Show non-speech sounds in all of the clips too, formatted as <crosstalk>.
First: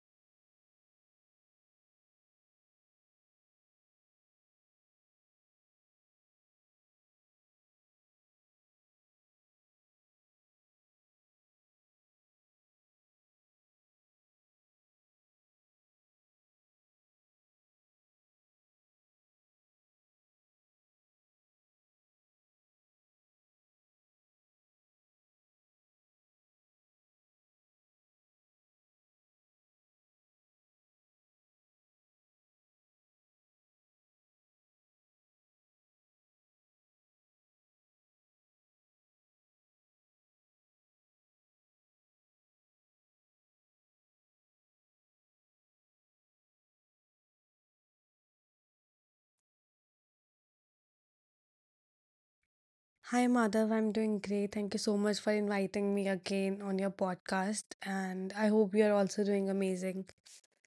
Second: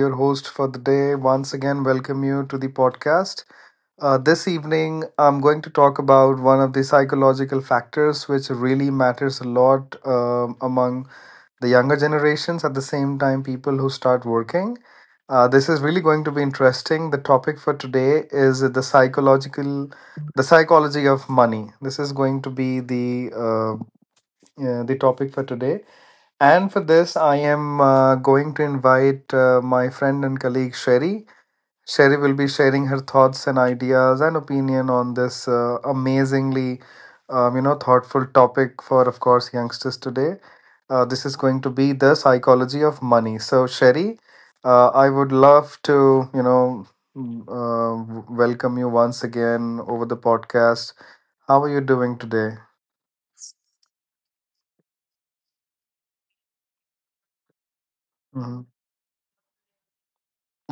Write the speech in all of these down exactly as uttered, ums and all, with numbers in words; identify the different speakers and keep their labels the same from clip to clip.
Speaker 1: your host for the day. Once again, welcome you to the podcast. Uh, this evening, I'm going to talk about one of the psychological factors which really matters a lot um, among the younger generations. At the same time, people who start working. Uh, this is really going to be interesting. The topic for today is the psychological, the psychology of money. This is going to be the uh, uh, the topic for today and for this, I am uh, going to invite uh, my friend and colleague Sherry. Sherry will be sharing her thoughts and ideas and opinion on this uh, amazingly, um, you know, thoughtful topic for, of course, youngsters today. Uh, this is going to be the psychology of money. So, Sherry, uh, I would love to, you know, m- uh, w- welcome you once again over the podcast. How are you doing today?
Speaker 2: Hi, Madhav. I'm doing great. Thank you so much for inviting me again on your podcast. And I
Speaker 1: Mm-hmm.
Speaker 2: hope you're also doing amazing.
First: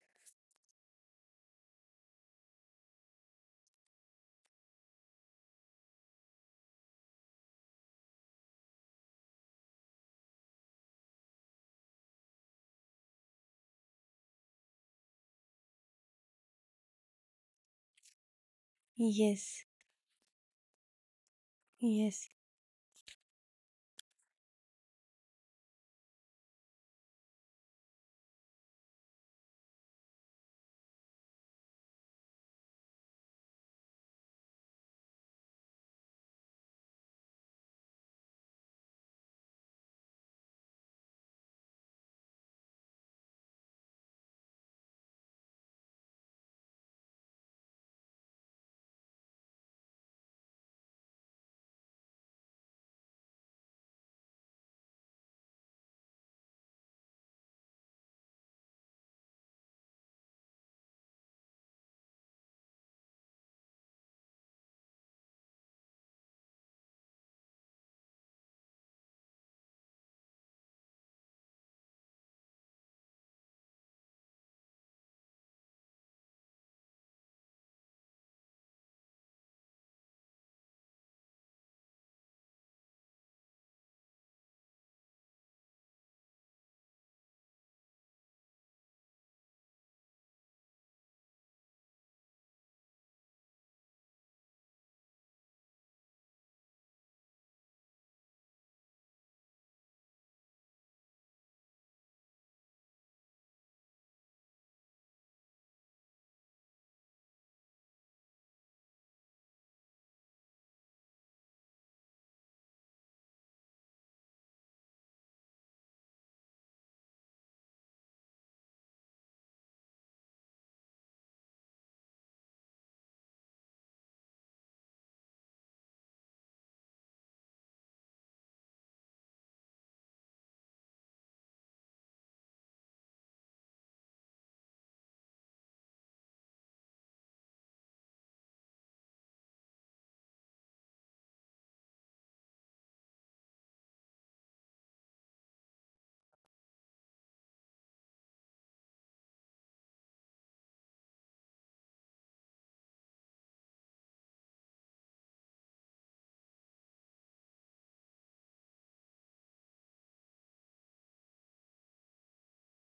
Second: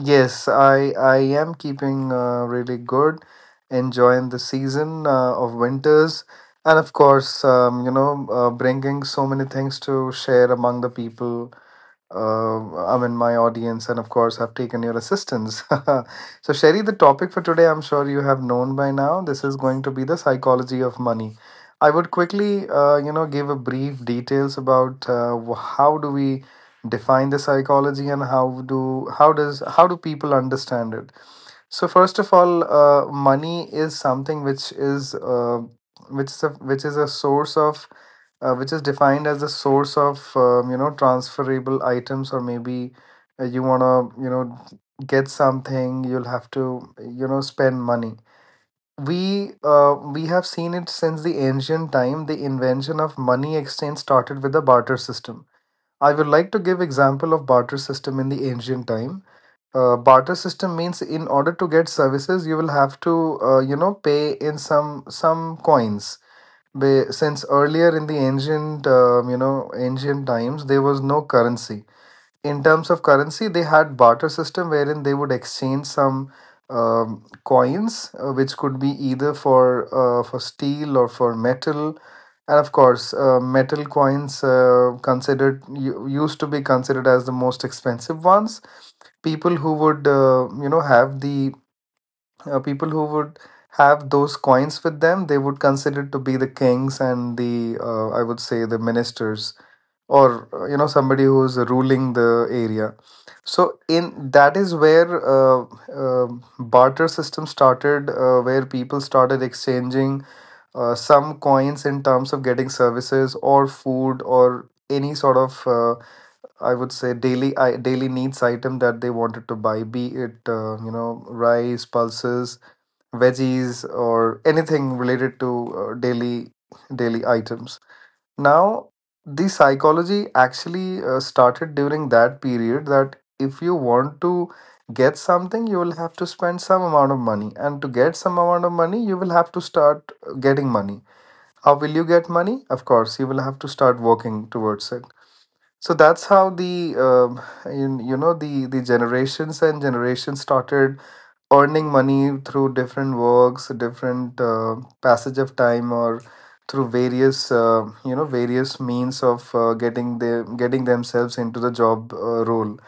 Speaker 1: Yes, I I am keeping uh, really good, enjoying the season uh, of winters, and of course, um, you know, uh, bringing so many things to share among the people uh, I mean, my audience, and of course, I've taken your assistance. <laughs> So, Sherry, the topic for today, I'm sure you have known by now. This is
Speaker 2: Yes,
Speaker 1: going to be the psychology of money. I would
Speaker 2: yes,
Speaker 1: quickly, uh, you know, give a brief details about uh, wh- how do we define the psychology and how do how does how do people understand it. So, first of all, uh, money is something which is uh, which is a, which is a source of uh, which is defined as the source of um, you know, transferable items, or maybe uh, you want to, you know, get something, you'll have to, you know, spend money. We uh, we have seen it since the ancient time. The invention of money exchange started with the barter system. I would like to give example of barter system in the ancient time. Uh, barter system means, in order to get services, you will have to, uh, you know, pay in some some coins. Be- since earlier in the ancient um, you know ancient times, there was no currency. In terms of currency, they had barter system, wherein they would exchange some um, coins, uh, which could be either for uh, for steel or for metal. And of course, uh, metal coins uh, considered u- used to be considered as the most expensive ones. People who would uh, you know have the uh, People who would have those coins with them, they would consider to be the kings and the, uh, I would say, the ministers, or, uh, you know, somebody who's ruling the area. So, in that is where uh, uh, barter system started, uh, where people started exchanging uh, some coins in terms of getting services or food or any sort of uh, I would say daily I, daily needs item that they wanted to buy, be it, uh, you know, rice, pulses, veggies, or anything related to uh, daily daily items. Now, the psychology actually uh, started during that period that if you want to get something, you will have to spend some amount of money, and to get some amount of money, you will have to start uh, getting money. How will you get money? Of course, you will have to start working towards it. So that's how the um you, you know the the generations and generations started earning money through different works, different uh, passage of time, or through various, uh, you know various means of uh, getting the getting themselves into the job uh, role.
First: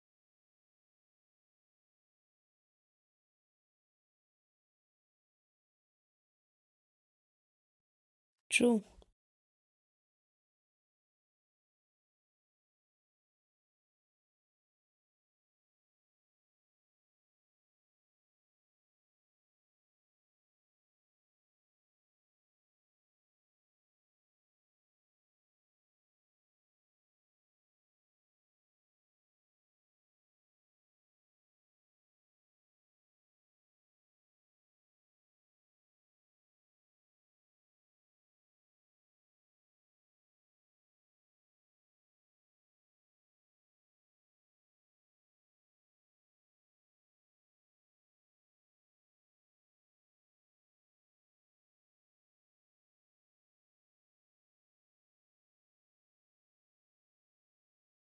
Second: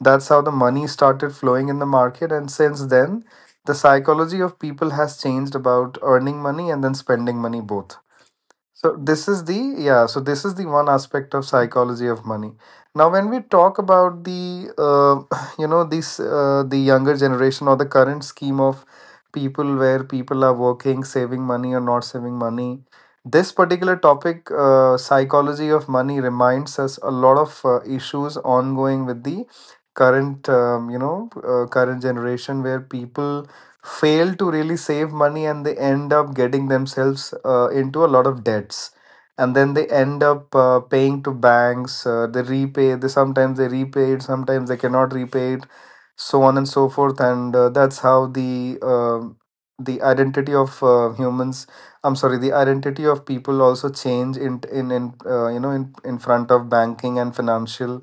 Speaker 1: That's how the money started flowing in the market, and since then, the psychology of people has changed about earning money and then spending money both.
Speaker 2: true.
Speaker 1: So this is the yeah. So this is the one aspect of psychology of money. Now, when we talk about the, uh, <clears throat> <sighs> you know, this uh, the younger generation or the current scheme of people where people are working, saving money or not saving money, this particular topic, uh, psychology of money, reminds us a lot of uh, issues ongoing with the current um, you know uh, current generation, where people fail to really save money and they end up getting themselves uh, into a lot of debts, and then they end up uh, paying to banks. Uh, they repay they sometimes they repay it, sometimes they cannot repay it, so on and so forth. And uh, that's how the um the identity of uh, humans I'm sorry the identity of people also change in in, in uh, you know in, in front of banking and financial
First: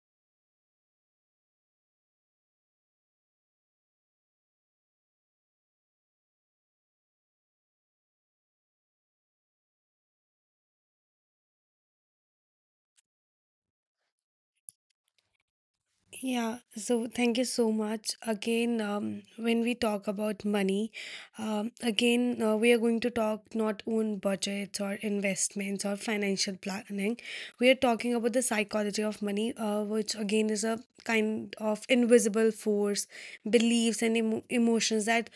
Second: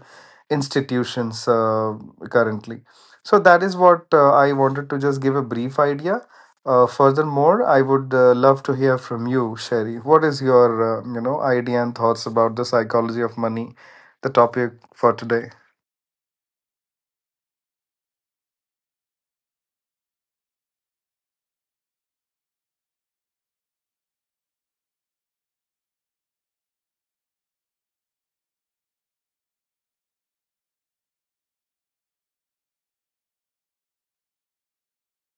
Speaker 1: institutions uh, currently. So that is what uh, I wanted to just give a brief idea. Uh, furthermore, I would uh, love to hear from you, Sherry. What is your uh, you know idea and thoughts about the psychology of money, the topic for today?
Speaker 2: Yeah, so thank you so much. Again, um, when we talk about money, um, again, uh, we are going to talk not on budgets or investments or financial planning. We are talking about the psychology of money, uh, which again is a kind of invisible force, beliefs, and emo emotions that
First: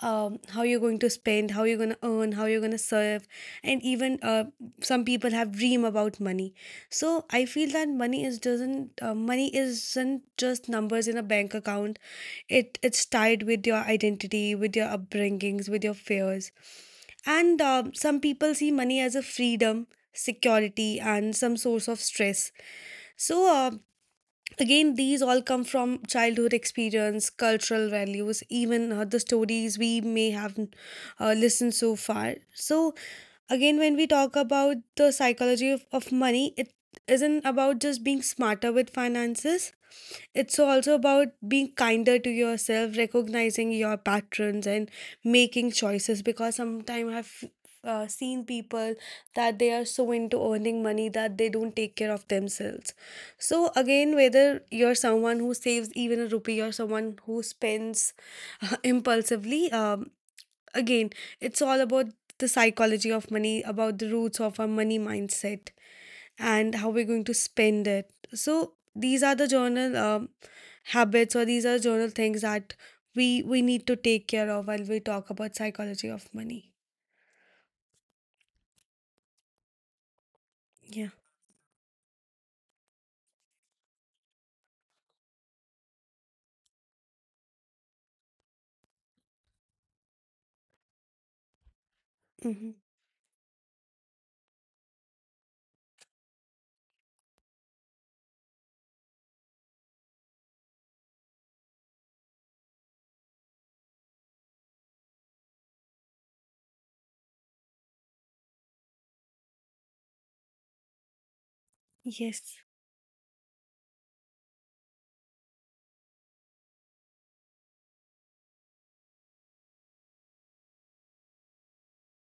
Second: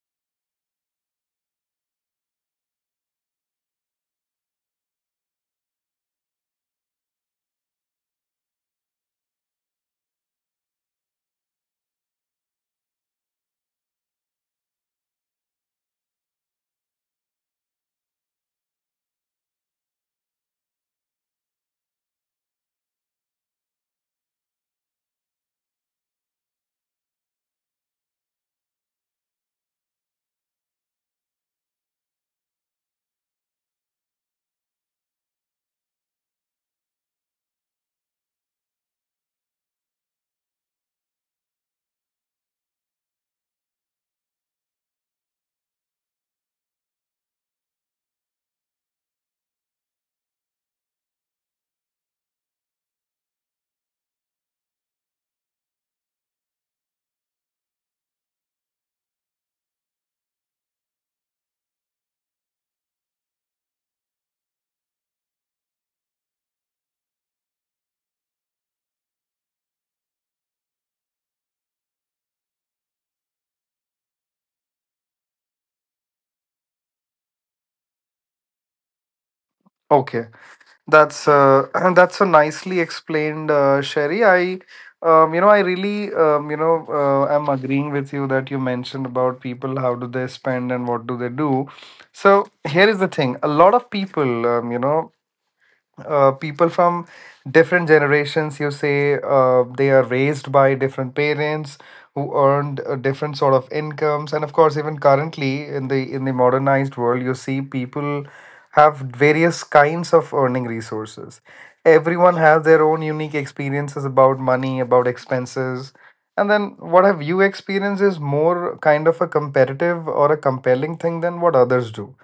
Speaker 2: um, how you're going to spend, how you're going to earn, how you're going to serve, and even uh, some people have dream about money. So I feel that money is doesn't uh, money isn't just numbers in a bank account. It it's tied with your identity, with your upbringings, with your fears. And uh, some people see money as a freedom, security, and some source of stress. So uh, again, these all come from childhood experience, cultural values, even uh, the stories we may have uh, listened so far. So again, when we talk about the psychology of, of money, it isn't about just being smarter with finances. It's also about being kinder to yourself, recognizing your patterns, and making choices. Because sometimes I've uh, seen people that they are so into earning money that they don't take care of themselves. So, again, whether you're someone who saves even a rupee or someone who spends <laughs> impulsively, um, again, it's all about the psychology of money, about the roots of our money mindset, and how we're going to spend it. So, these are the journal. Um habits, or these are general things that we we need to take care of while we talk about psychology of money.
Speaker 1: Okay,
Speaker 2: Yeah.
Speaker 1: that's uh, <clears throat> that's a nicely explained, uh, Sherry. I um, you know I really, um, you know uh, am agreeing with you that you mentioned about people how do they spend and what do they do. So
Speaker 2: Hmm.
Speaker 1: here is the thing: a lot of people, um, you know uh, people from different generations, you say, uh, they are raised by different parents who earned a different sort of incomes, and of course, even currently, in the in the modernized world, you see people have various kinds of earning resources.
Speaker 2: Yes.
Speaker 1: Everyone has their own unique experiences about money, about expenses, and then what have you experienced is more kind of a competitive or a compelling thing than what others do.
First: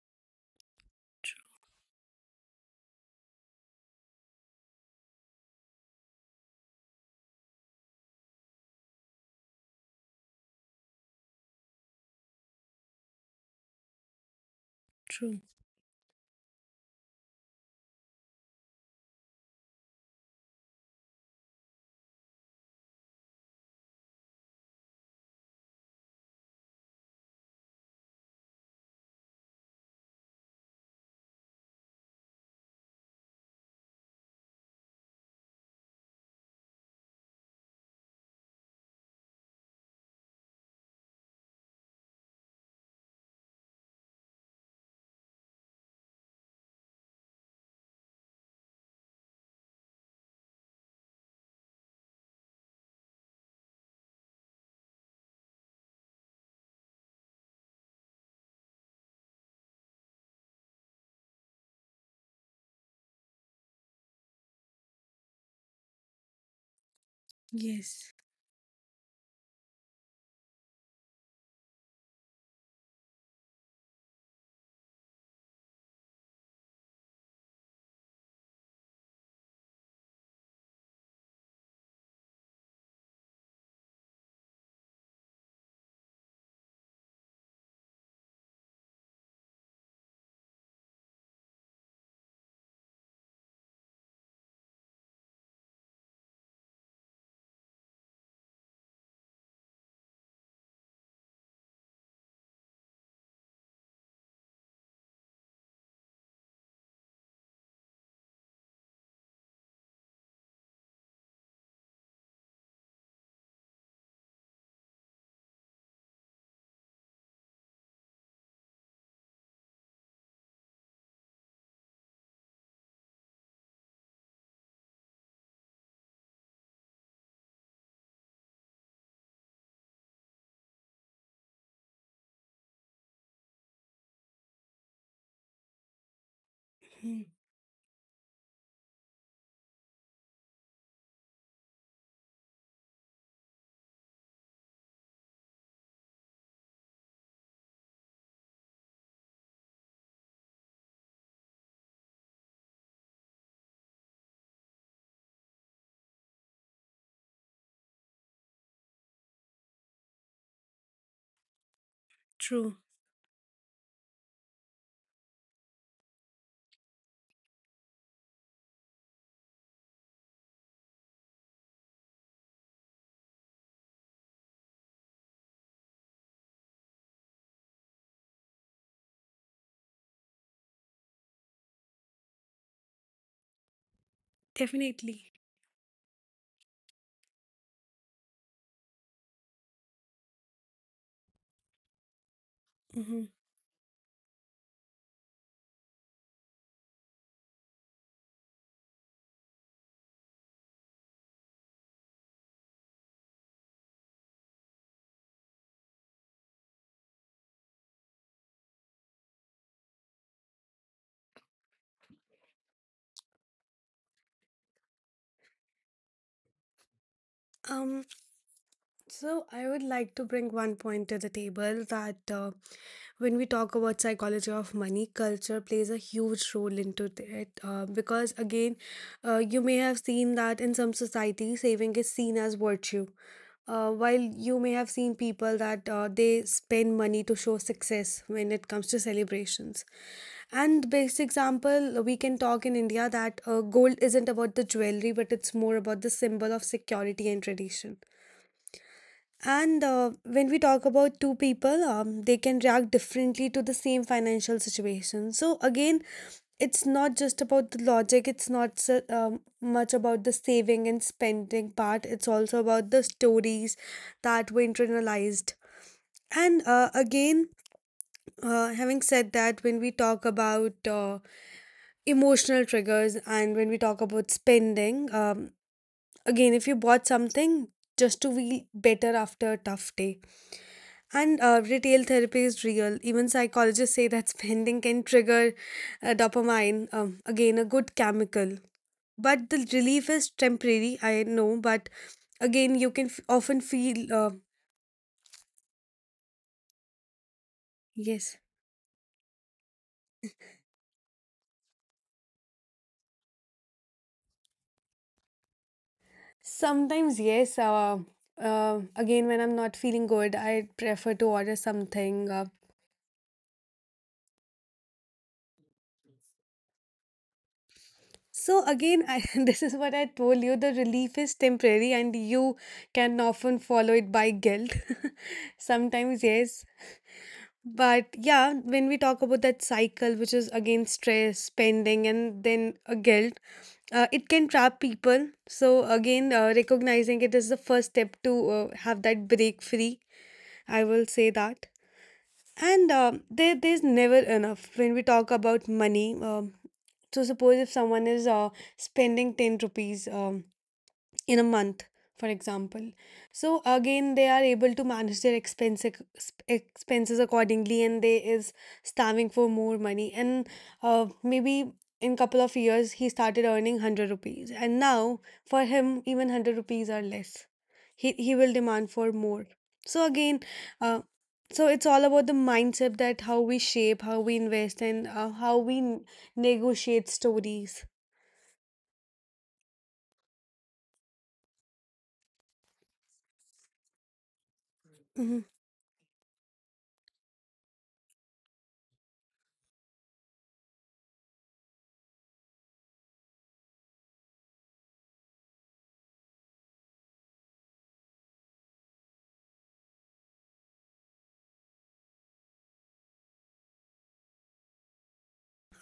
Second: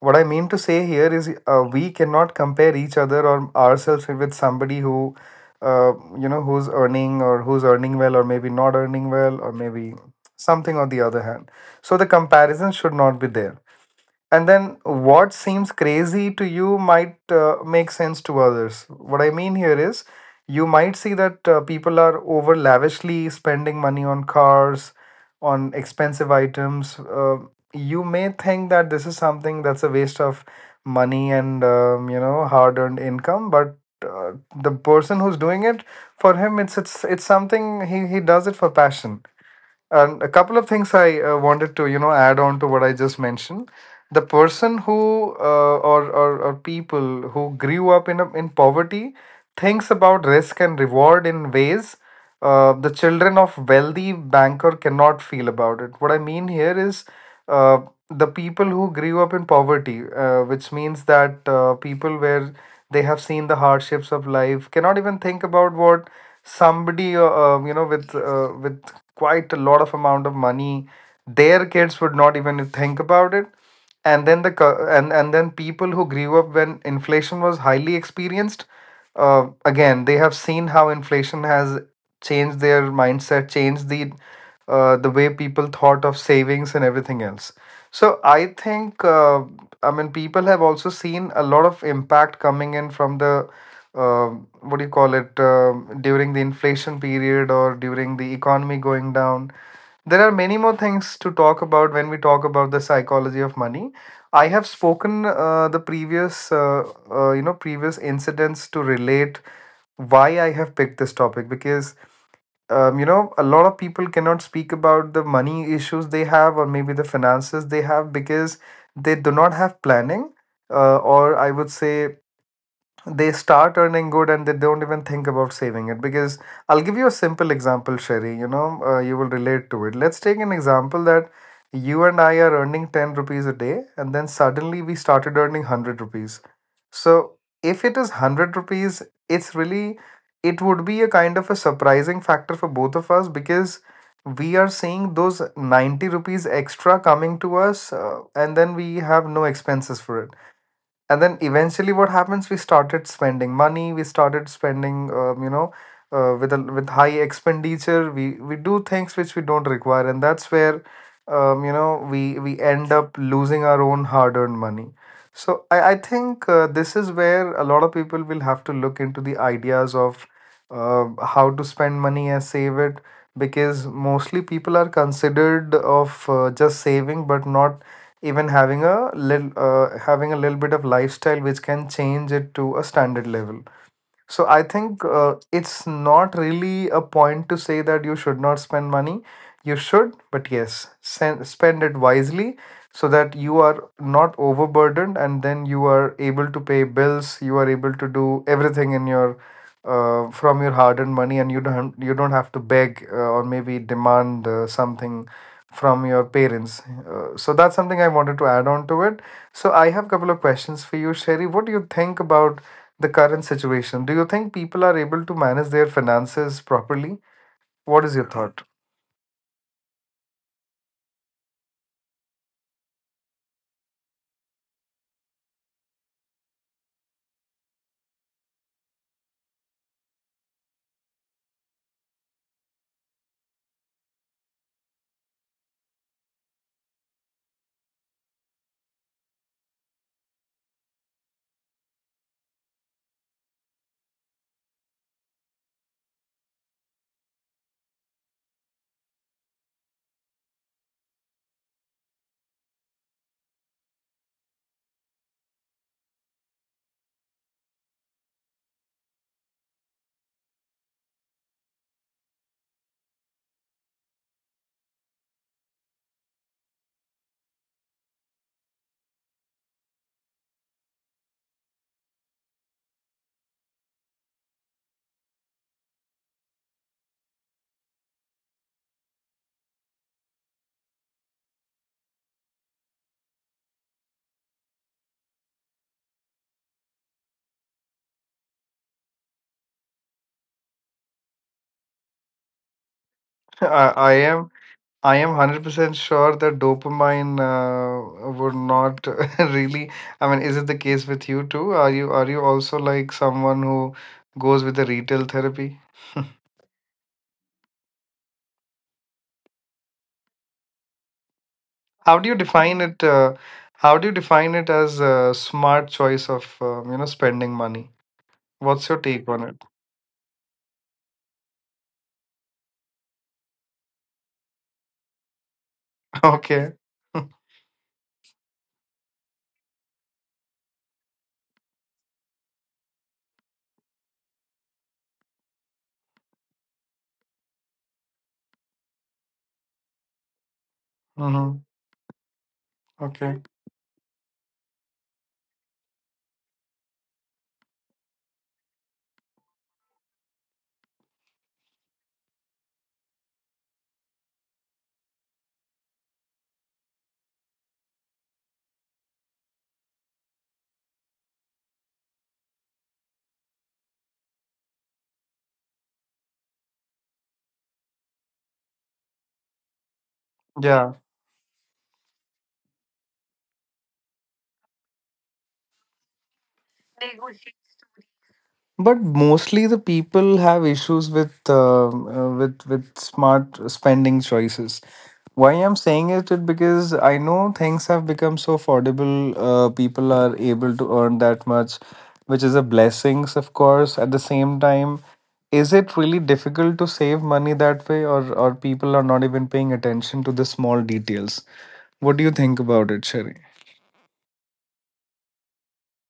Speaker 1: What I mean to say here is,
Speaker 2: True.
Speaker 1: uh, we cannot compare each other or ourselves with somebody who, uh, you know, who's earning, or who's earning well, or maybe not earning well, or maybe something on the other hand. So the comparison should not be there, and then what
Speaker 2: True.
Speaker 1: seems crazy to you might uh, make sense to others. What I mean here is, you might see that uh, people are over lavishly spending money on cars, on expensive items. Uh, you may think that this is something that's a waste of money and, um, you know hard-earned income, but uh, the person who's doing it, for him it's it's it's something he he does it for passion. And a couple of things I uh, wanted to, you know, add on to what I just mentioned. The person who uh, or, or or people who grew up in a, in poverty thinks about risk and reward in ways uh, the children of wealthy banker cannot feel about it. What I mean here is, uh, the people who grew up in poverty, uh, which means that uh, people where they have seen the hardships of life cannot even think about what somebody uh, uh, you know with
Speaker 2: Yes.
Speaker 1: uh, with quite a lot of amount of money, their kids would not even think about it. And then the co- and and then people who grew up when inflation was highly experienced, uh, again, they have seen how inflation has changed their mindset, changed the uh, the way people thought of savings and everything else. So I think, uh, I mean, people have also seen a lot of impact coming in from the uh, what do you call it, um during the inflation period or during the economy going down. There are many more things to talk about when we talk about the psychology of money. I have spoken uh, the previous uh, uh, you know previous incidents to relate why I have picked this topic because um, you know, a lot of people cannot speak about the money issues they have or maybe the finances they have because they do not have planning, uh, or I would say they start earning good and they don't even think about saving it because I'll give you a simple example, Sherry. You know uh, you will relate to it. Let's take an example that you and I are earning ten rupees a day, and then suddenly we started earning one hundred rupees. So
Speaker 2: Mhm.
Speaker 1: if it is one hundred rupees, it's really it would be a kind of a surprising factor for both of us because we are seeing those ninety rupees extra coming to us, uh, and then we have no expenses for it. And then eventually what happens, we started spending money, we started spending, um, you know uh, with a, with high expenditure, we we do things which we don't require, and that's where um, you know we we end
Speaker 2: True.
Speaker 1: up losing our own hard earned money. So i i think uh, this is where a lot of people will have to look into the ideas of uh, how to spend money and save it, because mostly people are considered of uh, just saving but not even having a little uh, having a little bit of lifestyle which can change it to a standard level. So I think uh,
Speaker 2: Definitely.
Speaker 1: it's not really a point to say that you should not spend money. You should, but yes, sen- spend it wisely so that
Speaker 2: Hmm.
Speaker 1: you are not overburdened and then you are able to pay bills, you are able to do everything in your uh, from your hard-earned money, and you don't you don't have to beg, uh, or maybe demand uh, something from your parents. Uh, so that's something I wanted to add on to it. So I have a couple of questions for you, Sherry. What do you think about the current situation? Do you think people are able to manage their finances properly? What is your
Speaker 2: um
Speaker 1: thought?
Speaker 2: So, I would like to bring one point to the table that uh, when we talk about psychology of money, culture plays a huge role into it. Uh, because again, uh, you may have seen that in some societies, saving is seen as virtue. Uh, while you may have seen people that uh, they spend money to show success when it comes to celebrations. And best example, we can talk in India that uh, gold isn't about the jewelry, but it's more about the symbol of security and tradition. And uh, when we talk about two people, um, they can react differently to the same financial situation. So again, it's not just about the logic. It's not so, um, much about the saving and spending part. It's also about the stories that we internalized. And uh, again, uh, having said that, when we talk about uh, emotional triggers and when we talk about spending, um, again, if you bought something just to feel better after a tough day. And uh, retail therapy is real. Even psychologists say that <laughs> spending can trigger uh, dopamine, um, again, a good chemical. But the relief is temporary, I know. But again, you can f-
Speaker 1: <laughs>
Speaker 2: often
Speaker 1: I, I
Speaker 2: feel, uh,
Speaker 1: am I am one hundred percent sure that dopamine uh, would
Speaker 2: yes.
Speaker 1: not <laughs> really. I mean, is it the case with you too? Are you are you also like someone who goes with the retail therapy?
Speaker 2: Sometimes, yes. Uh, uh, again, when I'm not feeling good, I prefer to order
Speaker 1: How do you
Speaker 2: something. Uh,
Speaker 1: define it? Uh, how do you define it as a smart choice of um, you know spending money?
Speaker 2: so,
Speaker 1: What's your
Speaker 2: again,
Speaker 1: take on
Speaker 2: I, <laughs>
Speaker 1: it?
Speaker 2: this is what I told you, the relief is temporary, and you can often follow it by guilt. <laughs>
Speaker 1: <laughs>
Speaker 2: Sometimes,
Speaker 1: Okay.
Speaker 2: yes.
Speaker 1: <laughs>
Speaker 2: But yeah, when we talk about that cycle, which is again stress, spending, and then a guilt, uh, it can trap people. So again, uh, recognizing it is the first step to uh, have that break free. I will say
Speaker 1: Mm-hmm.
Speaker 2: that. And
Speaker 1: Okay.
Speaker 2: um there, there's never enough when we talk about money. Um, so suppose if someone is uh, spending ten rupees. Um, in a month, for example. So again, they are able to manage their expense ac- sp- expenses accordingly, and they is starving for more money. And uh, maybe in couple of years, he started earning one hundred rupees, and now for him, even one hundred rupees are less. He he will demand for more. So again,
Speaker 1: Yeah.
Speaker 2: uh, so it's all about the mindset that how we shape, how we invest, and uh, how we n- negotiate stories.
Speaker 1: But mostly the people have issues with um, uh, with with smart spending choices. Why
Speaker 2: Mhm.
Speaker 1: I'm saying it is because I know things have become so affordable. Uh, people are able to earn that much, which is a blessing, of course. At the same time, is it really difficult to save money that way, or or people are not even paying attention to the small details? What do you think about it, Sherry?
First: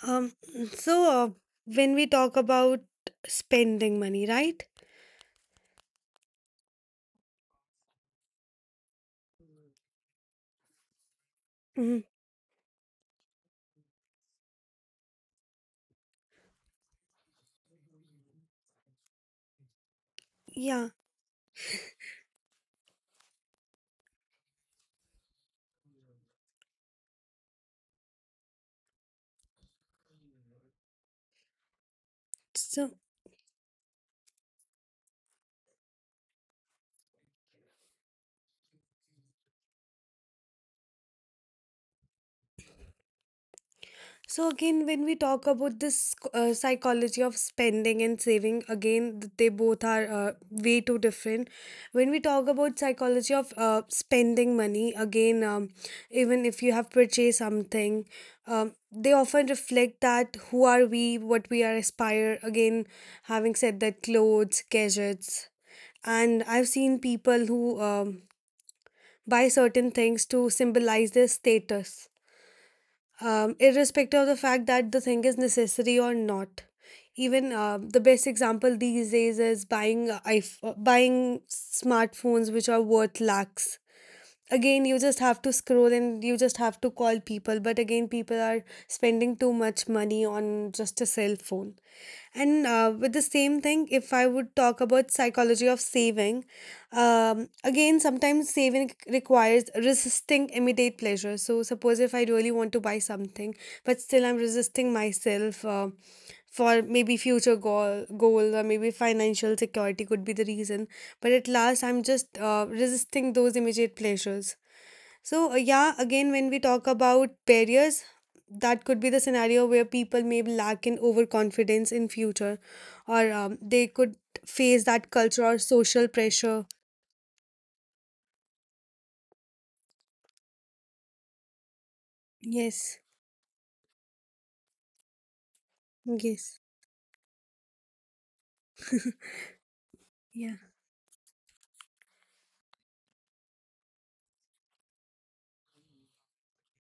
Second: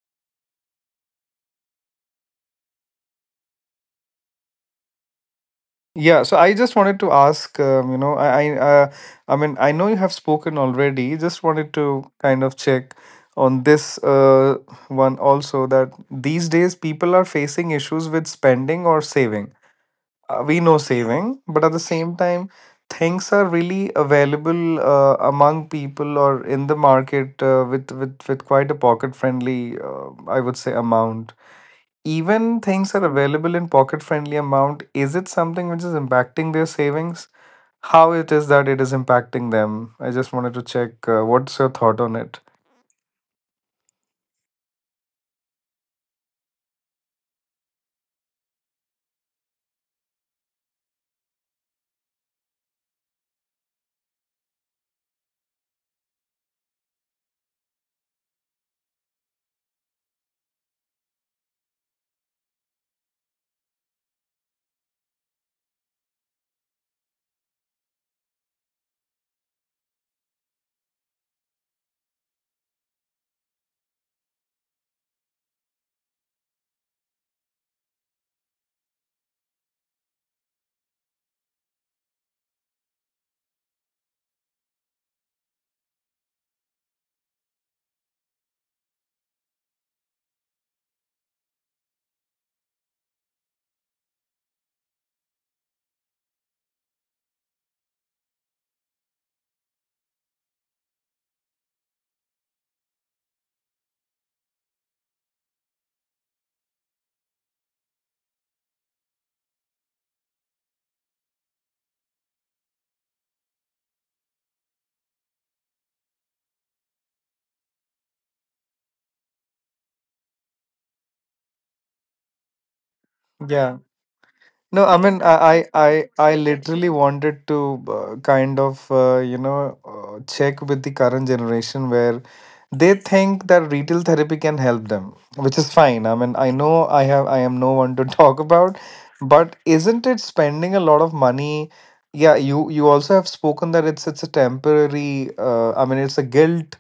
Speaker 2: Um, so uh, when we talk about spending money, right?
Speaker 1: Yeah, so I just wanted to ask, um, you know, I, I, uh, I mean, I know you have spoken already. Just wanted
Speaker 2: Mm,
Speaker 1: to kind of check on this uh, one also, that these days people are facing issues with spending or saving. Uh, we know
Speaker 2: yeah.
Speaker 1: saving, but at the same time, things are really available, uh, among people or in the market, uh, with with with quite a pocket friendly, uh, I would say, amount. Even
Speaker 2: So.
Speaker 1: things are available in pocket friendly amount. Is it something which is impacting their savings? How it is that it is impacting them? I just wanted to check uh, what's your thought on it?
Speaker 2: So again, when we talk about this uh, psychology of spending and saving, again, th- they both are uh, way too different. When we talk about psychology of uh, spending money, again, um, even if you have purchased something, um, they often reflect that who are we, what we are aspire. Again, having said that, clothes, gadgets, and I've seen people who um, buy certain things to symbolize their status, um, irrespective of the fact that the thing is necessary or not. Even uh, the best example these days is buying uh, if- uh, buying smartphones which are worth lakhs. Again, you just have to scroll and you just have to call people, but again people are spending too much money on just a cell phone. And uh, with the same thing, if I would talk about psychology of saving, um, again, sometimes saving requires resisting immediate pleasure. So suppose if I really want to buy something but still I'm resisting myself uh, for maybe future goal goals, or maybe financial security could be the reason. But at last I'm just uh, resisting those immediate pleasures. So uh, yeah, again when we talk about barriers, that could be the scenario where people may lack in overconfidence in future, or um,
Speaker 1: Yeah.
Speaker 2: they could face
Speaker 1: No, I
Speaker 2: that
Speaker 1: mean, I,
Speaker 2: culture
Speaker 1: I,
Speaker 2: or social
Speaker 1: I I
Speaker 2: pressure.
Speaker 1: literally wanted to uh, kind of, uh, you know, uh, check with the current generation where they
Speaker 2: Yes.
Speaker 1: think that retail therapy can help them, which is fine. I mean, I
Speaker 2: Yes.
Speaker 1: know I have, I am no one to <laughs> talk about, but isn't it
Speaker 2: Yeah.
Speaker 1: spending a lot of money? Yeah, you, you also have spoken that it's, it's a temporary, uh, I mean, it's a guilt,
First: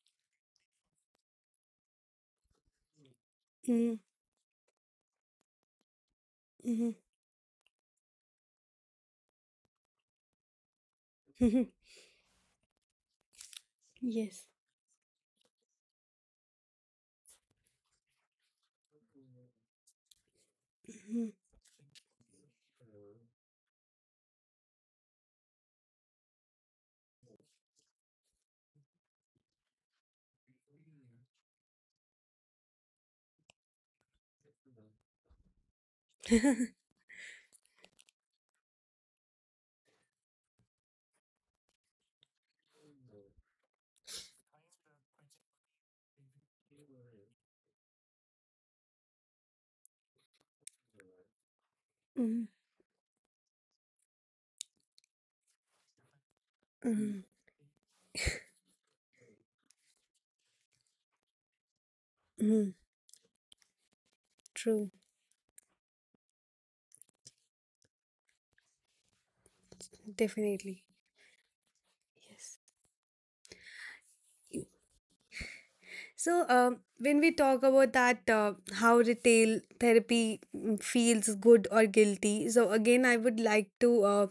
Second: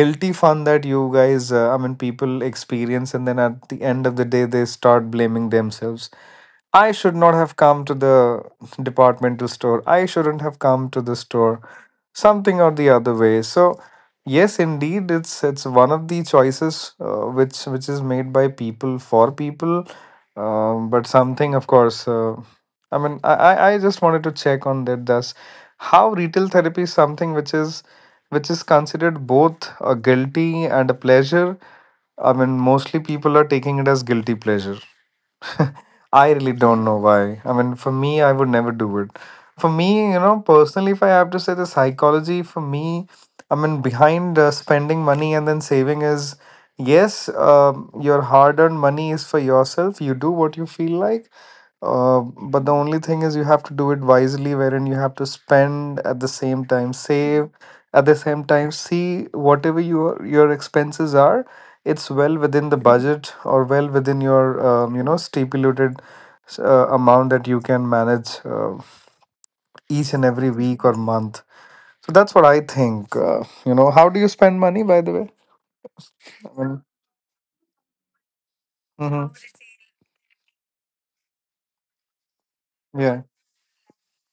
Speaker 1: guilty fun that you guys, uh, I mean, people experience, and then at the
Speaker 2: Mm.
Speaker 1: end of the day, they start blaming themselves. I
Speaker 2: Mm-hmm.
Speaker 1: should not have come to the departmental store. I shouldn't have come to the store.
Speaker 2: <laughs>
Speaker 1: Something or the other way. So,
Speaker 2: Yes.
Speaker 1: yes, indeed, it's it's one of the choices uh, which which is made by people for people. Um, but something, of course, uh, I mean, I, I I just wanted to check on that. Thus, how retail therapy is something which is which is considered both a guilty and a pleasure. I mean, mostly people are taking it as guilty pleasure. <laughs> I really don't know why. I mean, for me, I would never do it. For me, you know, personally, if I have to say the psychology, for me, I mean, behind uh, spending money and then saving is yes, um, your hard earned money is for yourself. You do what you feel like. Uh,
Speaker 2: Mm-hmm.
Speaker 1: but the only thing is you have to do it wisely, wherein you have to spend, at the same time,
Speaker 2: Mm-hmm.
Speaker 1: save at the same time. See, whatever your your expenses are, it's well within
Speaker 2: Mm-hmm.
Speaker 1: the budget or well within your
Speaker 2: True.
Speaker 1: um, you know stipulated uh, amount that you can manage uh, each and every week
Speaker 2: Definitely.
Speaker 1: or month. So that's what I
Speaker 2: Yes.
Speaker 1: think. Uh, you know, how do you spend money, by the way?
Speaker 2: So,
Speaker 1: I
Speaker 2: um,
Speaker 1: mean,
Speaker 2: when we talk about that, uh, how
Speaker 1: mhm,
Speaker 2: retail therapy mm, feels good or guilty, so again, I
Speaker 1: yeah.
Speaker 2: would like to uh,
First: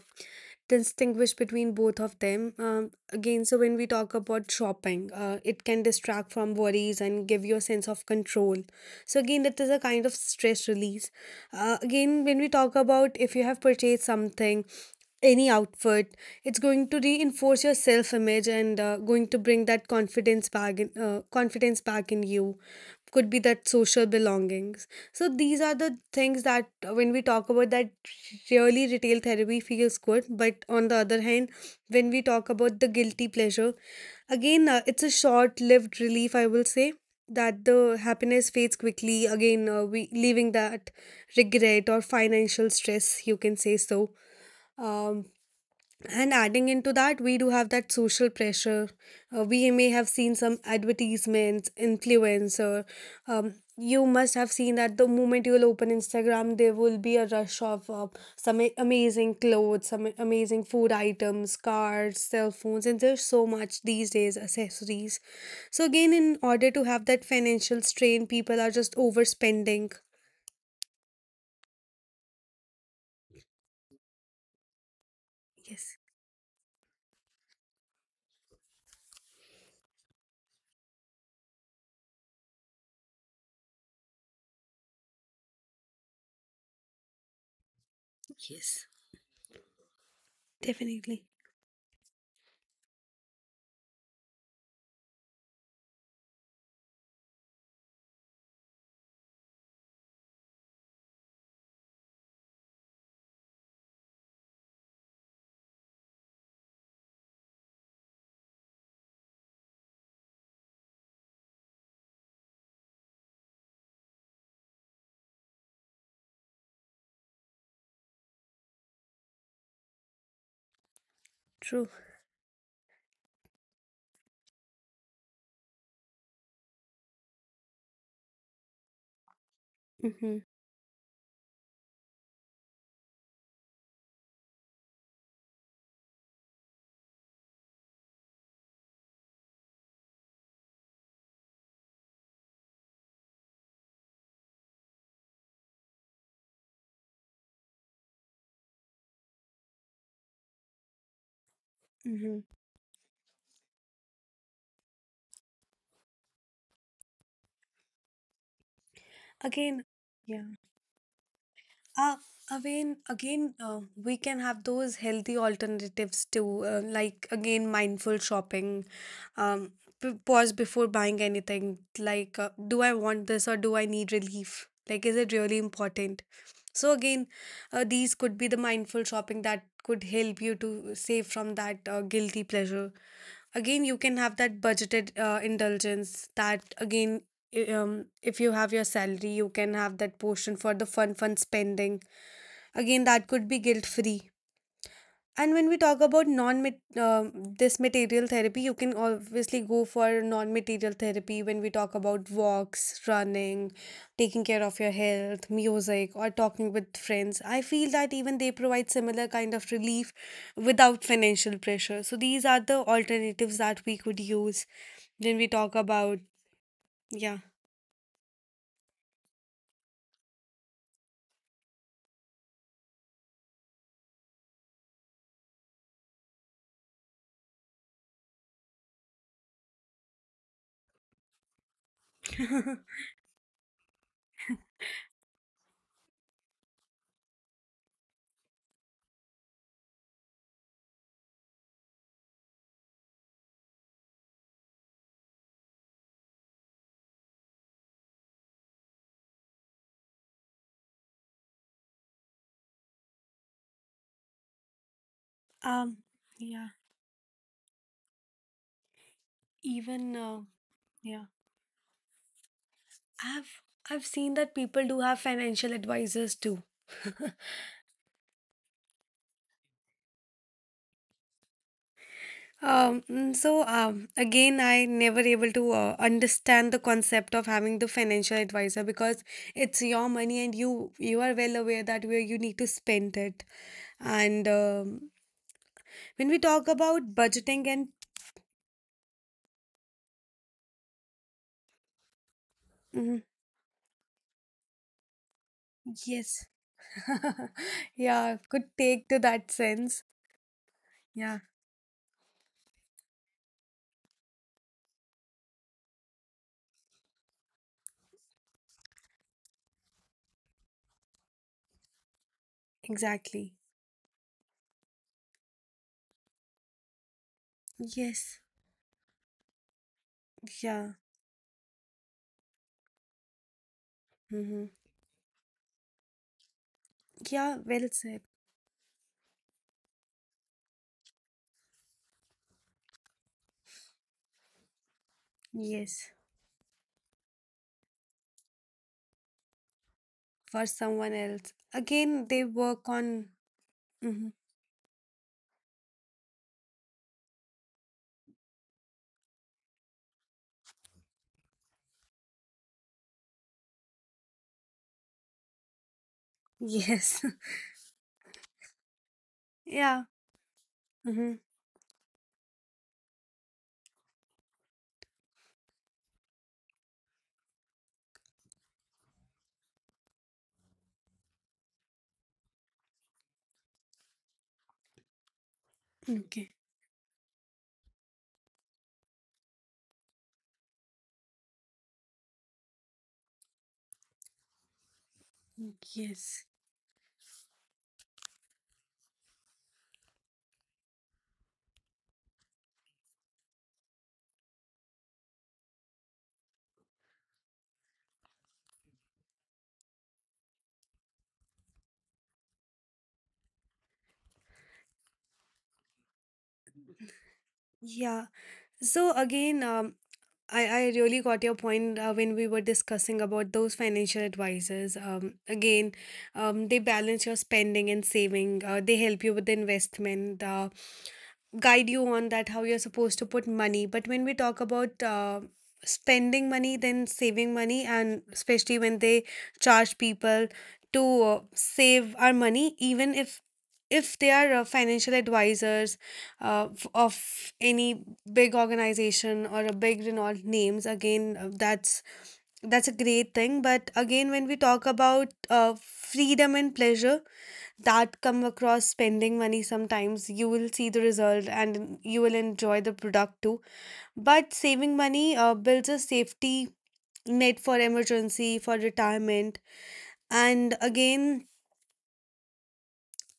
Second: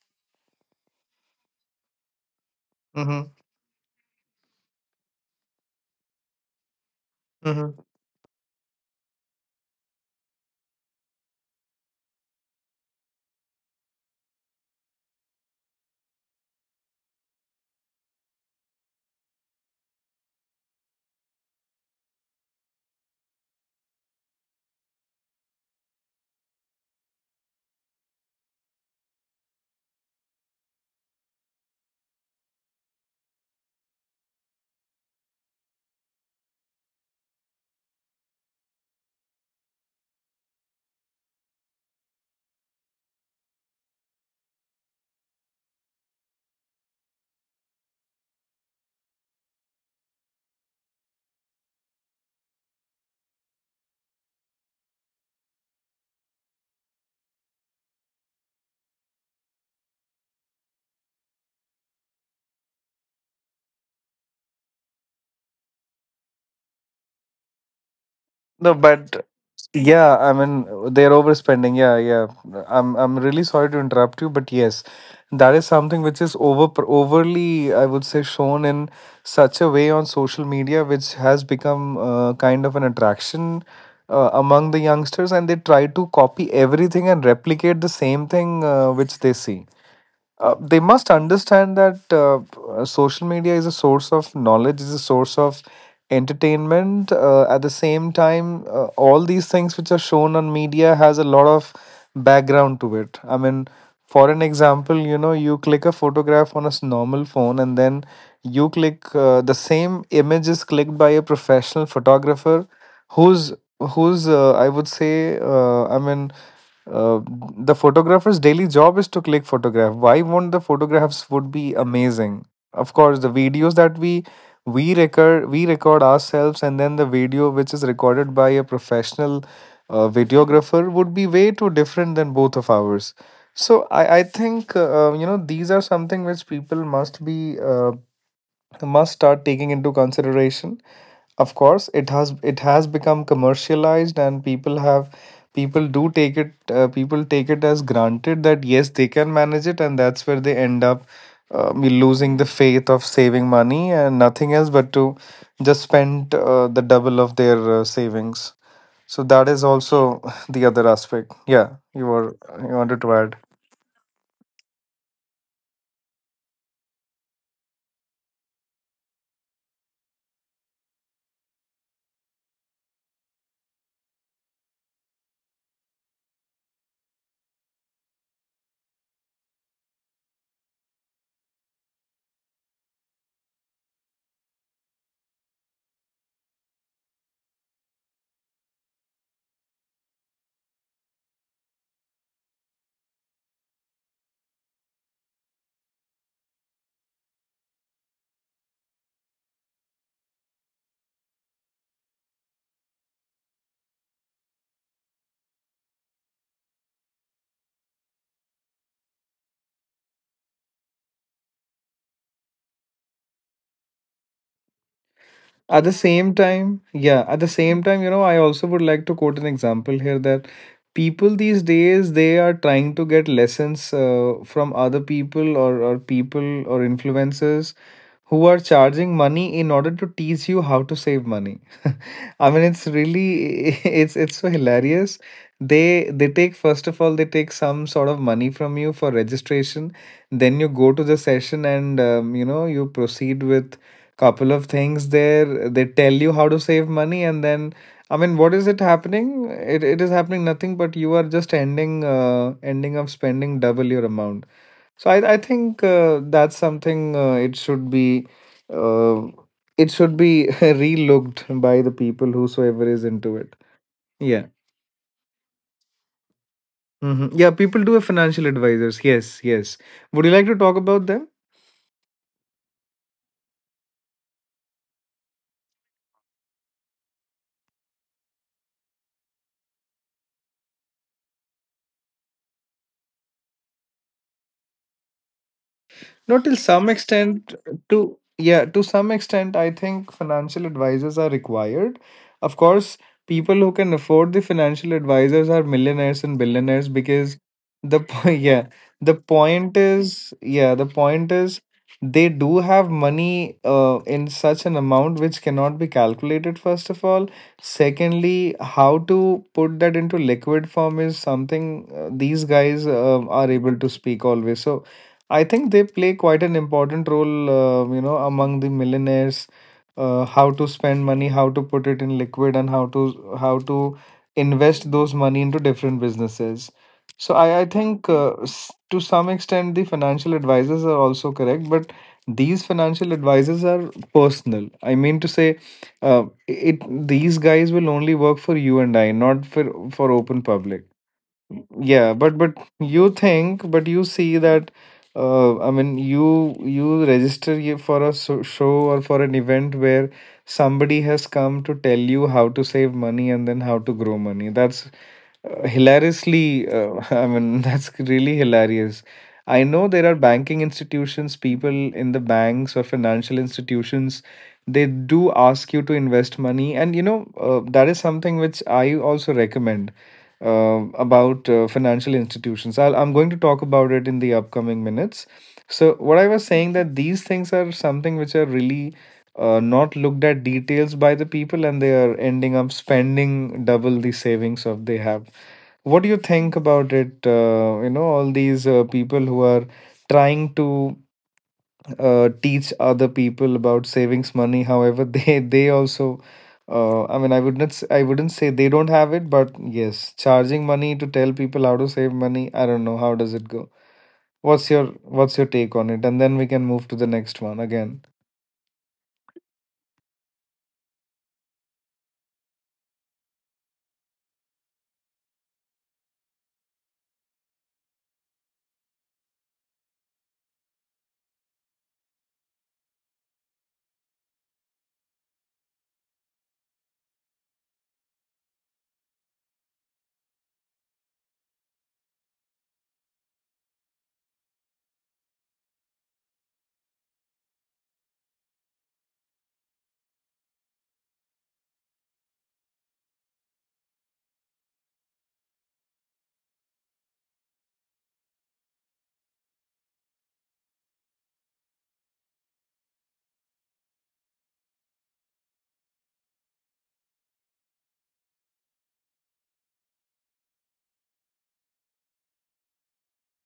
Speaker 2: distinguish between both of them. Um,
Speaker 1: Mm-hmm.
Speaker 2: again, so when we talk about shopping, uh, it can distract from worries and give you a
Speaker 1: Mm-hmm.
Speaker 2: sense of control. So, again, that is a kind of stress release. Uh, again, when we talk about if you have purchased something, any outfit, it's going to reinforce your self image and uh, going to bring that confidence back in, uh, confidence back in you, could be that social belongings. So these are the things that uh, when we talk about that, really retail therapy feels good. But on the other hand, when we talk about the guilty pleasure, again uh, it's a short lived relief, I will say, that the happiness fades quickly. Again uh, we leaving that regret or financial stress, you can say. So um, and adding into that, we do have that social pressure. Uh, we may have seen some advertisements, influencer. Um, you must have seen that the moment you will open Instagram, there will be a rush of uh, some a- amazing clothes, some amazing food items, cars, cell phones, and there's so much these days accessories. So, again, in order to have that financial strain, people are
Speaker 1: No,
Speaker 2: just
Speaker 1: but
Speaker 2: overspending.
Speaker 1: yeah, I mean, they're overspending. Yeah, yeah. I'm I'm really sorry to interrupt you, but yes, that is
Speaker 2: Yes,
Speaker 1: something which is over overly, I would say, shown in such a way on social media, which has become uh, kind of an attraction uh, among the youngsters, and they try to copy everything and replicate the same thing
Speaker 2: yes,
Speaker 1: uh, which they see. Uh, they must
Speaker 2: definitely.
Speaker 1: understand that uh, uh, social media is a source of knowledge, is a source of entertainment. Uh, at the same time, uh, all these things which are shown on media has a lot of background to it. I mean, for an example, you know, you click a photograph on a s- normal phone, and then you click uh, the same image is clicked by a professional photographer, who's who's uh, I would say, uh, I mean uh, the photographer's daily job is to click photograph. Why won't the photographs would be
Speaker 2: True.
Speaker 1: amazing? Of course, the videos that we we record we record ourselves, and then the video which is recorded by a professional uh,
Speaker 2: Mm-hmm.
Speaker 1: videographer would be way too different than both of ours. So I I think uh, you know, these are something which people must be uh, must start taking into consideration. Of course, it has it has become commercialized, and people have people do take it, uh, people take it as granted that yes, they can manage it, and that's where they end up uh, losing
Speaker 2: Mm-hmm.
Speaker 1: the faith of saving money and nothing else but to just spend uh, the double of their uh, savings. So that is
Speaker 2: Again.
Speaker 1: also
Speaker 2: Yeah.
Speaker 1: the other aspect. Yeah, you
Speaker 2: uh,
Speaker 1: were you
Speaker 2: again,
Speaker 1: wanted to add.
Speaker 2: again, uh, we can have those healthy alternatives too, uh, like again, mindful shopping. Um, p- pause before buying anything. Like, uh, do I want this or do I need relief? Like, is it really important? So again, uh, these could be the mindful shopping that could help you to save from that uh, guilty pleasure. Again, you can have that budgeted uh, indulgence, that again, i- um, if you have your salary, you can have that portion for the fun, fun spending. Again, that could be guilt free. And when we talk about non, um this material therapy, you can obviously go for non material therapy when we talk about walks, running, taking care of your health, music, or talking with friends. I feel that even they provide similar kind of relief without financial pressure. So these are the alternatives that we could use when we talk
Speaker 1: At the
Speaker 2: about.
Speaker 1: same time, yeah,
Speaker 2: Yeah.
Speaker 1: at the same time, you know, I also would like to quote an example here, that people these days, they are trying to get lessons uh, from other people, or, or people or influencers who are charging money in order to teach you how to save money. <laughs> I mean, it's really <laughs> it's it's so hilarious. They they take, first of all, they take some sort of money from you for registration. Then you go to the session and um, you know you proceed with couple of things there. They tell you how to save money, and then I mean, what is it happening? It it is happening nothing, but you are just ending uh, ending up spending double your amount. So I I
Speaker 2: um
Speaker 1: think uh,
Speaker 2: yeah,
Speaker 1: that's something uh, it should be. Uh, it
Speaker 2: even
Speaker 1: should
Speaker 2: uh,
Speaker 1: be <laughs>
Speaker 2: yeah.
Speaker 1: relooked by the people whosoever is into
Speaker 2: i've
Speaker 1: it.
Speaker 2: i've seen that
Speaker 1: Yeah.
Speaker 2: people do have financial advisors too.
Speaker 1: Hmm. Yeah, people do have financial advisors. Yes, yes. Would you like to talk about them?
Speaker 2: Um mm, so um again, I never able to uh, understand the concept of having the financial advisor, because it's your money and you you are well aware that where you need to spend it. And um, when we
Speaker 1: No,
Speaker 2: talk
Speaker 1: till some
Speaker 2: about budgeting
Speaker 1: extent,
Speaker 2: and.
Speaker 1: to yeah, to some extent, I think financial advisors are required. Of course,
Speaker 2: Mm,
Speaker 1: people who can afford the financial advisors are millionaires
Speaker 2: yes.
Speaker 1: and billionaires
Speaker 2: <laughs>
Speaker 1: because the
Speaker 2: Yeah,
Speaker 1: po- <laughs>
Speaker 2: could
Speaker 1: yeah,
Speaker 2: take to
Speaker 1: the
Speaker 2: that
Speaker 1: point
Speaker 2: sense.
Speaker 1: is yeah, the
Speaker 2: Yeah,
Speaker 1: point is they do have money uh, in such an amount which cannot be calculated, first of all. Secondly, how to put that into liquid form is something uh, these guys uh,
Speaker 2: exactly.
Speaker 1: are able to speak always. So I think they play quite an important role, uh, you know,
Speaker 2: Yes.
Speaker 1: among the millionaires. Uh, how to
Speaker 2: Yeah.
Speaker 1: spend money, how to put it in liquid, and how to how to
Speaker 2: Mm-hmm.
Speaker 1: invest those money into different businesses. So I
Speaker 2: Yeah,
Speaker 1: I
Speaker 2: well
Speaker 1: think
Speaker 2: said.
Speaker 1: uh, s- to some extent the financial advisors are also correct, but these financial advisors are personal. I mean to say,
Speaker 2: Yes,
Speaker 1: uh, it these guys will only work for you and I, not for for open
Speaker 2: for
Speaker 1: public.
Speaker 2: someone else.
Speaker 1: Yeah,
Speaker 2: Again,
Speaker 1: but
Speaker 2: they
Speaker 1: but
Speaker 2: work
Speaker 1: you
Speaker 2: on.
Speaker 1: think, but you
Speaker 2: Mhm.
Speaker 1: see that, uh, i mean you you register you for a so- show or for an event where somebody has come to tell you how to save money and then how to grow money. That's uh, hilariously, uh, <laughs> I
Speaker 2: Yes. <laughs>
Speaker 1: mean, that's really hilarious. I know
Speaker 2: Yeah.
Speaker 1: there are banking institutions,
Speaker 2: Hmm.
Speaker 1: people in the banks or financial institutions, they do ask you to invest money, and you know, uh, that is something which I also recommend uh, about uh, financial institutions. I'll, I'm going to talk about it in the upcoming minutes. So what I was
Speaker 2: Okay.
Speaker 1: saying, that these things are something which are really uh, not looked at details by the people, and they are ending up spending double the savings of they have. What do you
Speaker 2: Yes.
Speaker 1: think about it, uh, you know all these uh, people who are trying to uh, teach other people about savings money? However, <laughs> they they also uh, I mean, i would not s- I wouldn't say they don't have it, but yes, charging money to tell people how to save money, I don't know how does it go. what's your what's your take on it, and then we can move to the next one again?
Speaker 2: Yeah. So again, um, I, I really got your point uh, when we were discussing about those financial advisors. Um, again, um, they balance your spending and saving. Uh, they help you with the investment, uh, guide you on that how you're supposed to put money. But when we talk about uh, spending money, then saving money, and especially when they charge people to uh, save our money, even if if they are uh, financial advisors uh, f- of any big organization or a big renowned names. Again uh, that's that's a great thing. But again when we talk about uh, freedom and pleasure that come across spending money, sometimes you will see the result and you will enjoy the product too. But saving money uh, builds a safety net for emergency, for retirement. And again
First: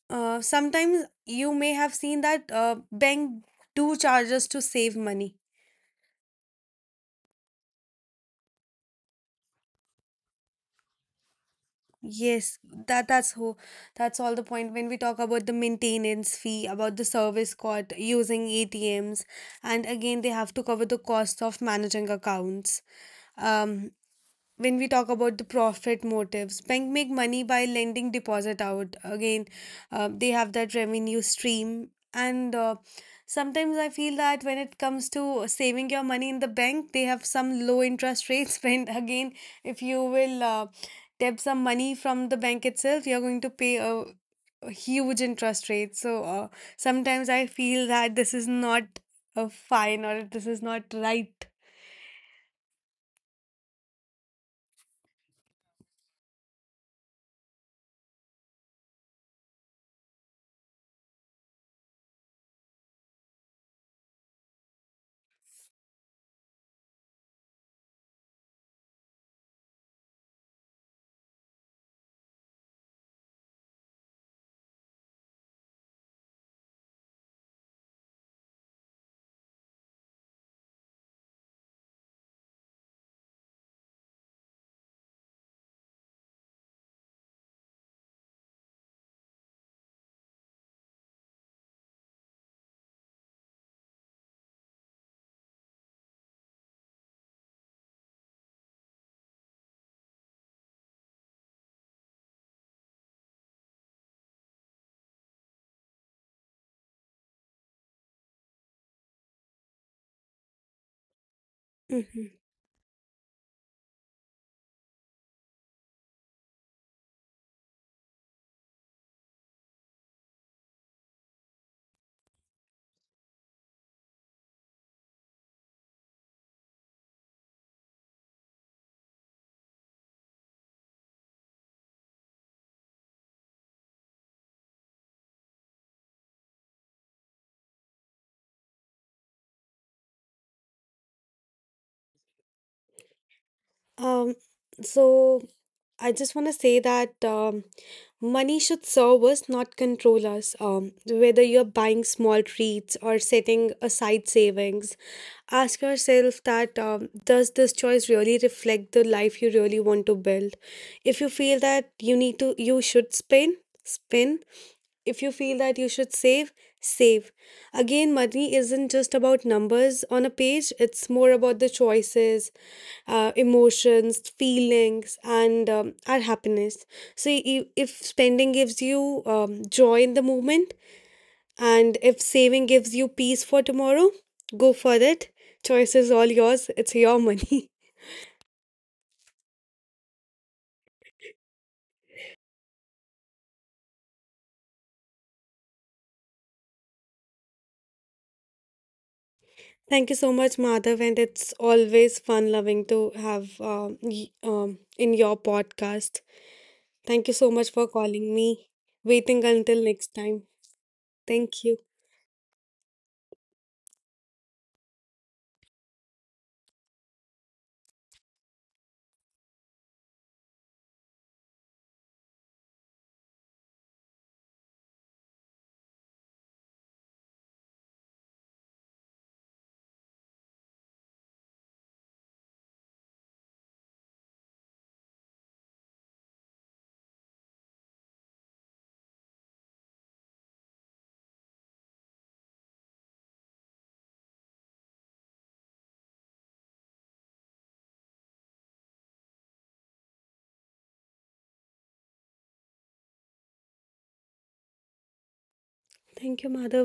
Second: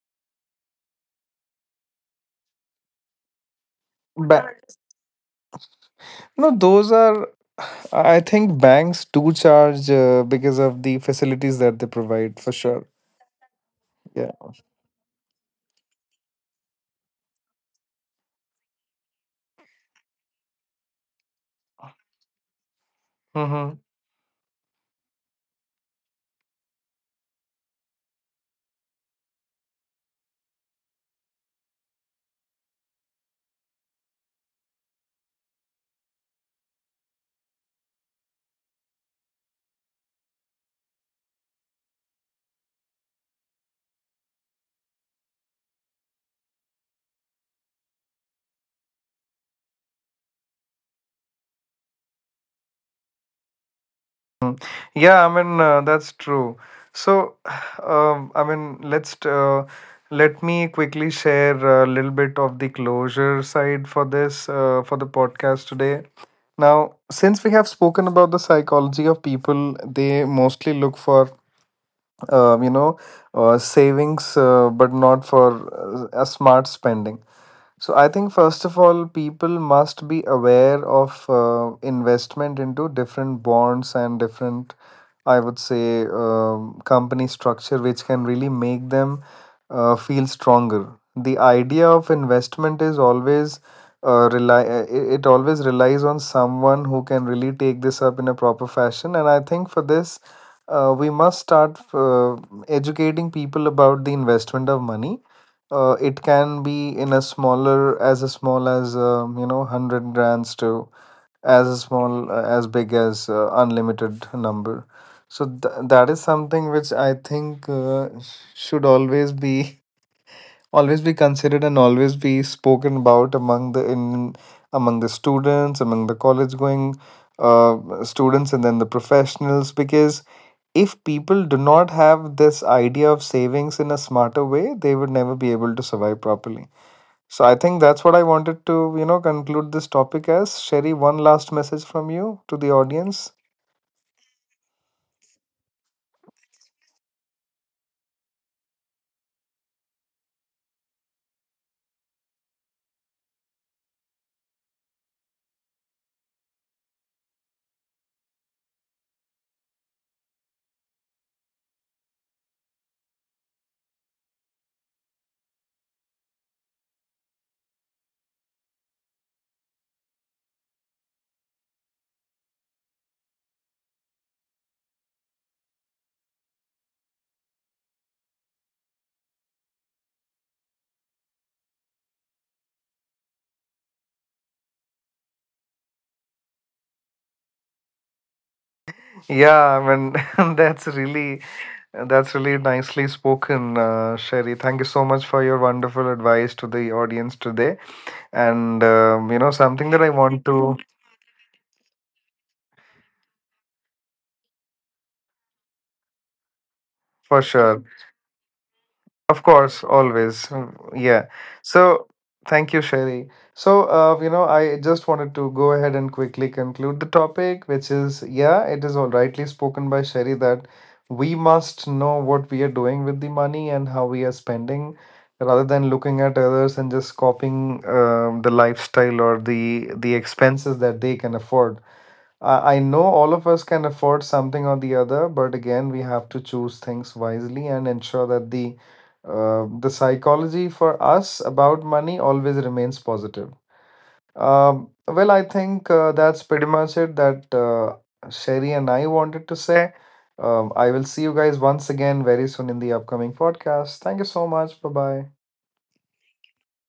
Speaker 2: uh, sometimes you may have seen that uh, bank do charges
Speaker 1: Ba-
Speaker 2: to save money.
Speaker 1: No, those are, I think banks do charge uh, because of the facilities that they provide for
Speaker 2: Yes,
Speaker 1: sure.
Speaker 2: that that's who that's
Speaker 1: Yeah.
Speaker 2: all the point when we talk about the maintenance fee, about the service cost using A T Ms, and again they have to cover the cost of managing accounts.
Speaker 1: Mm-hmm.
Speaker 2: Um, when we talk about the profit motives, bank make money by lending deposit out. Again uh, they have that revenue stream. And uh, sometimes I feel that when it comes to saving your money in the bank, they have some low interest rates. <laughs> When again, if you will uh, tap some money from the bank itself, you're going to pay a, a huge interest rate. So uh, sometimes I feel that this is not a fine, or this is not right.
Speaker 1: Yeah, I mean, uh, that's true. So, <sighs> um, I mean, let's t- uh, let me quickly share a little bit of the closure side for this uh, for the podcast today. Now, since we have spoken about the psychology of people, they mostly look for um, you know, uh, savings, uh, but not for uh, a smart spending. So I think, first of all, people must be aware of uh, investment into different bonds and different, I would say, um, company structure, which can really make them uh, feel stronger. The idea of investment is always uh, rely. Uh, It it always relies on someone who can really take this up in a proper fashion, and I think for this, uh, we must start uh, educating people about the investment of money. Uh, it can be in a smaller, as a small as um, you know, hundred grams to as a small
Speaker 2: Mhm.
Speaker 1: uh, as big as uh, unlimited number. So th that is something which I think uh, should always be <laughs> always be considered and always be spoken about among the in among the students, among the college going uh, students, and then the professionals, because if people do not have this idea of savings in a smarter way, they would never be able to survive properly. So I think that's what I wanted to, you know, conclude this topic as. Sherry, one last message from you to the audience.
Speaker 2: Um, so I just want to say that um, money should serve us, not control us. Um, whether you're buying small treats or setting aside savings, ask yourself that um, does this choice really reflect the life you really want to build? If you feel that you need to, you should spend, spend. If you feel that you should save, save. Again, money isn't just about numbers on a page, it's more about the choices, uh, emotions, feelings, and um, our happiness. So, i- if spending gives you um, joy in the moment, and if saving gives you peace for tomorrow, go for it. Choice is all yours. It's your money. <laughs>
Speaker 1: Yeah, I mean, <laughs> that's really, that's really nicely spoken, uh, Sherry. Thank you so much for your wonderful advice to the audience today. And um, you know, something that I
Speaker 2: Thank you so
Speaker 1: want
Speaker 2: much,
Speaker 1: to,
Speaker 2: Madhav, and it's always fun loving to have um, y- um, in your podcast. Thank you
Speaker 1: for
Speaker 2: so much
Speaker 1: sure.
Speaker 2: for calling me.
Speaker 1: Of
Speaker 2: Waiting
Speaker 1: course,
Speaker 2: until next
Speaker 1: always.
Speaker 2: time.
Speaker 1: Mm, yeah.
Speaker 2: Thank you.
Speaker 1: So thank you, Sherry. So, uh, you know, I just wanted to go ahead and quickly conclude the topic, which is yeah, it is all rightly spoken by Sherry, that we must know what we are doing with the money and how we are spending, rather than looking at others and just copying um, the lifestyle or the the expenses that they can afford. I I know all of us can afford something or the other, but again, we have to choose things wisely and ensure that the uh, the psychology for us about money always remains positive. Um, well, I think uh, that's pretty much it that uh, Sherry and I wanted to say. Um, I will see you guys once again very soon in the upcoming podcast. Thank you so much. Bye bye.
Speaker 2: Thank you, Madhav.